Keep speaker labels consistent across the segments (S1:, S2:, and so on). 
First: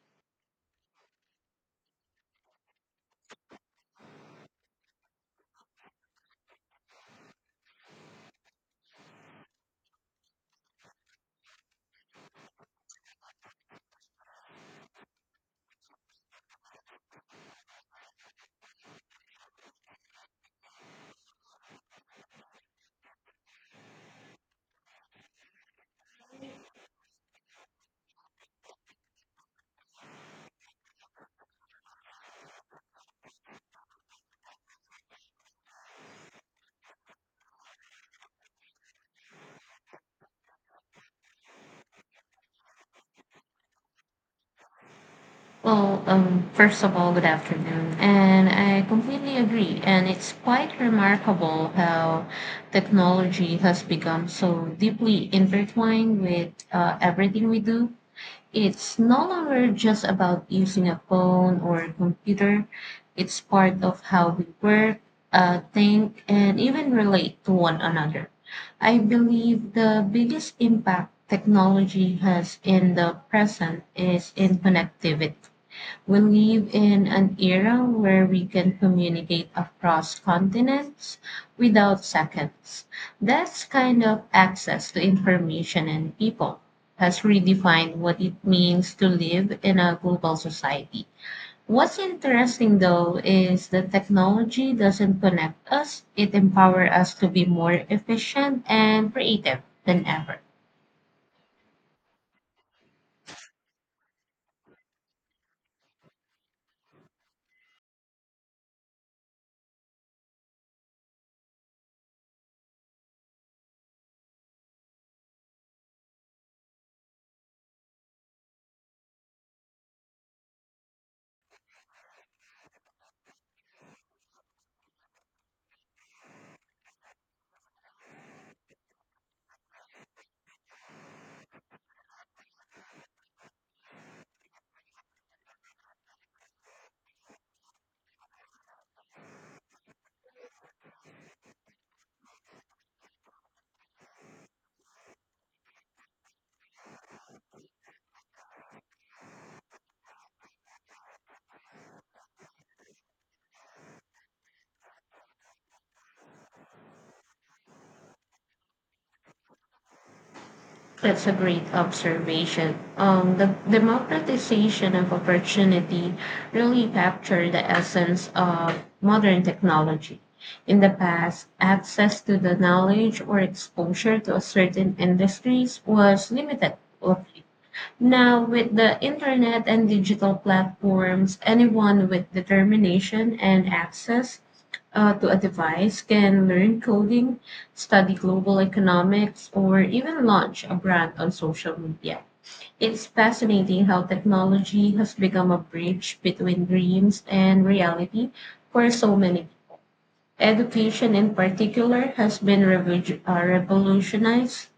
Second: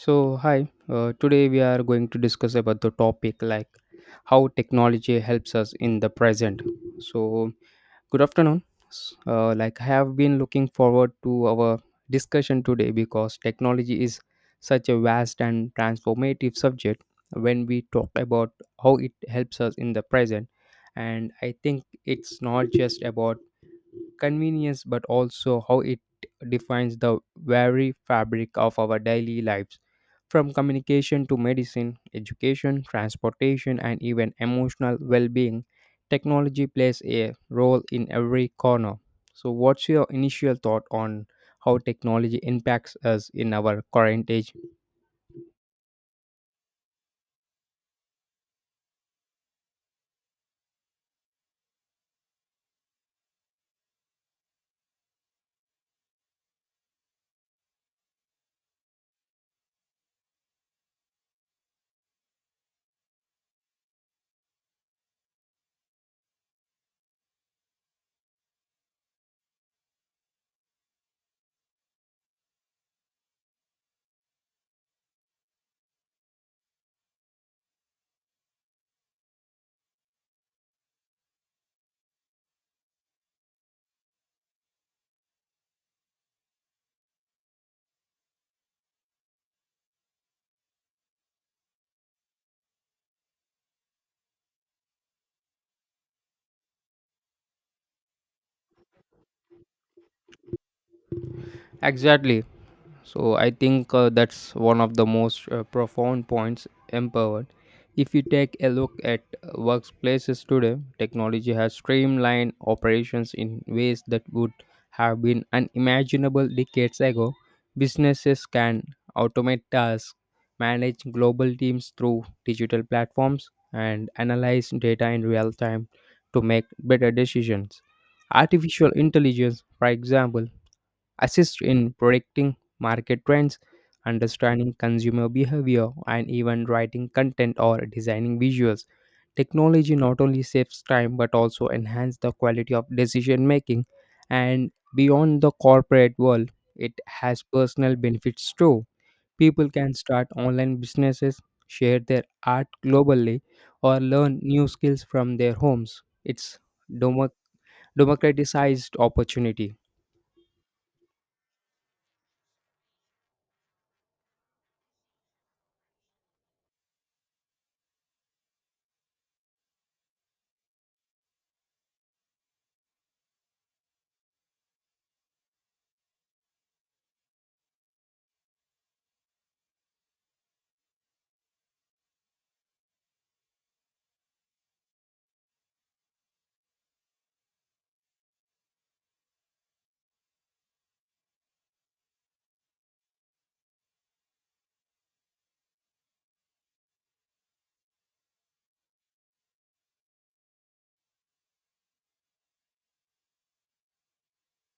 S1: So, hi, today we are going to discuss about the topic like how technology helps us in the present. So, good afternoon. Like I have been looking forward to our discussion today because technology is such a vast and transformative subject when we talk about how it helps us in the present. And I think it's not just about convenience but also how it defines the very fabric of our daily lives, from communication to medicine, education, transportation, and even emotional well-being. Technology plays a role in every corner. So, what's your initial thought on how technology impacts us in our current age?
S2: Well, first of all, good afternoon. And I completely agree. And it's quite remarkable how technology has become so deeply intertwined with everything we do. It's no longer just about using a phone or a computer, it's part of how we work, think, and even relate to one another. I believe the biggest impact technology has in the present is in connectivity. We live in an era where we can communicate across continents without seconds. That kind of access to information and people has redefined what it means to live in a global society. What's interesting though is that technology doesn't connect us, it empowers us to be more efficient and creative than ever.
S1: Exactly. So I think that's one of the most profound points empowered. If you take a look at workplaces today, technology has streamlined operations in ways that would have been unimaginable decades ago. Businesses can automate tasks, manage global teams through digital platforms, and analyze data in real time to make better decisions. Artificial intelligence, for example, assist in predicting market trends, understanding consumer behavior, and even writing content or designing visuals. Technology not only saves time but also enhances the quality of decision making. And beyond the corporate world, it has personal benefits too. People can start online businesses, share their art globally, or learn new skills from their homes. It's democ- democratized opportunity.
S2: That's a great observation. The democratization of opportunity really captured the essence of modern technology. In the past, access to the knowledge or exposure to a certain industries was limited. Now, with the internet and digital platforms, anyone with determination and access to a device can learn coding, study global economics, or even launch a brand on social media. It's fascinating how technology has become a bridge between dreams and reality for so many. Education, in particular, has been revolutionized.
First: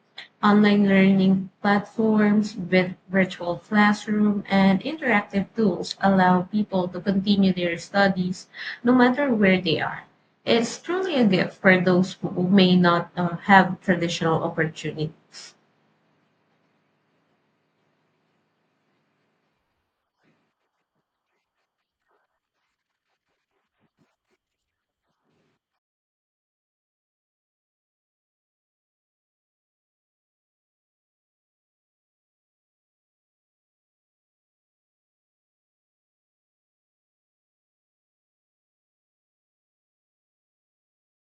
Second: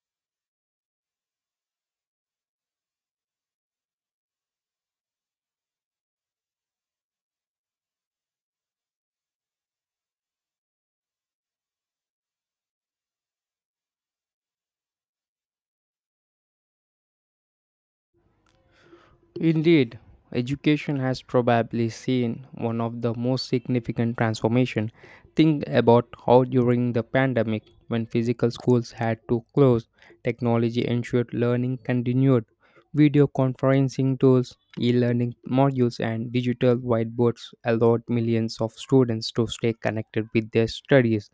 S2: Online learning platforms with virtual classroom and interactive tools allow people to continue their studies no matter where they are. It's truly a gift for those who may not have traditional opportunities.
S1: Indeed, education has probably seen one of the most significant transformation. Think about how during the pandemic, when physical schools had to close, technology ensured learning continued. Video conferencing tools, e-learning modules, and digital whiteboards allowed millions of students to stay connected with their studies.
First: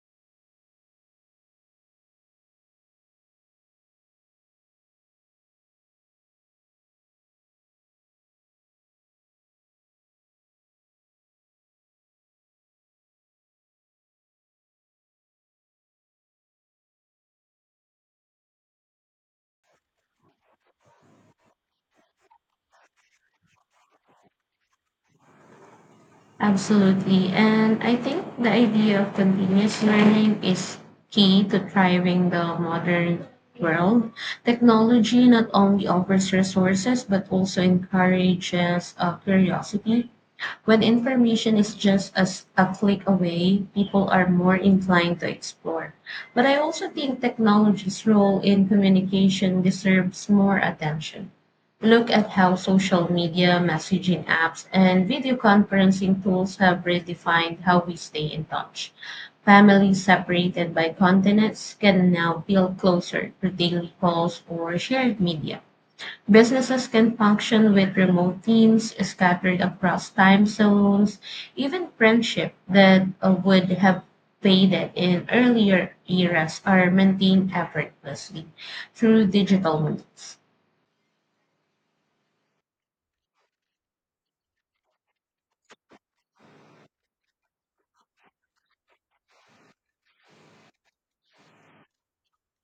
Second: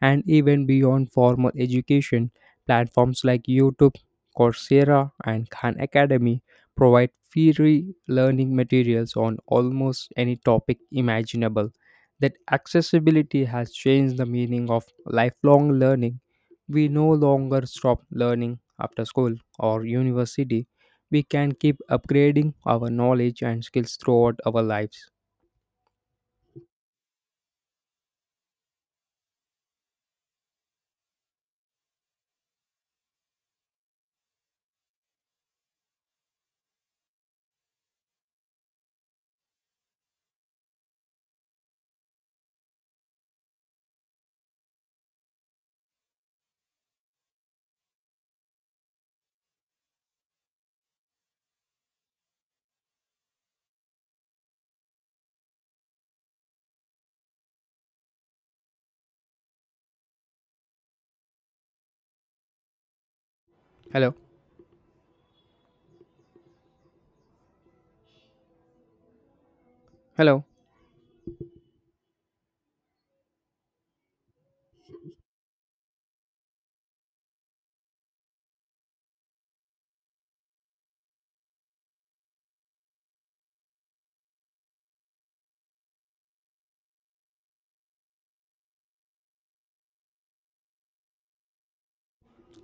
S1: And even beyond formal education, platforms like YouTube, Coursera, and Khan Academy provide free learning materials on almost any topic imaginable. That accessibility has changed the meaning of lifelong learning. We no longer stop learning after school or university. We can keep upgrading our knowledge and skills throughout our lives.
S2: Absolutely. And I think the idea of continuous learning is key to thriving the modern world. Technology not only offers resources but also encourages curiosity when information is just as a click away, people are more inclined to explore. But I also think technology's role in communication deserves more attention. Look at how social media, messaging apps, and video conferencing tools have redefined how we stay in touch. Families separated by continents can now feel closer through daily
S1: Hello,
S2: calls or shared media. Businesses can function with remote teams scattered across
S1: hello,
S2: time zones. Even friendship that would have faded in earlier eras are maintained effortlessly through digital means.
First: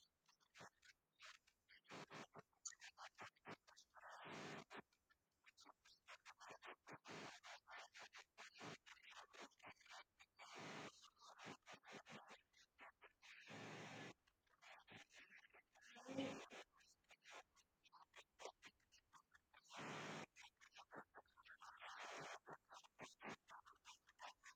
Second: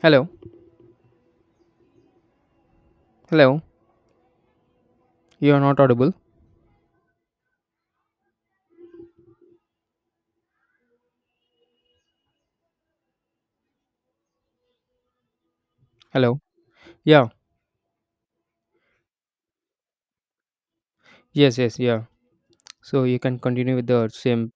S1: hello, hello. You are not audible. Hello. Yeah. Yes. Yes. Yeah. So you can continue with the same.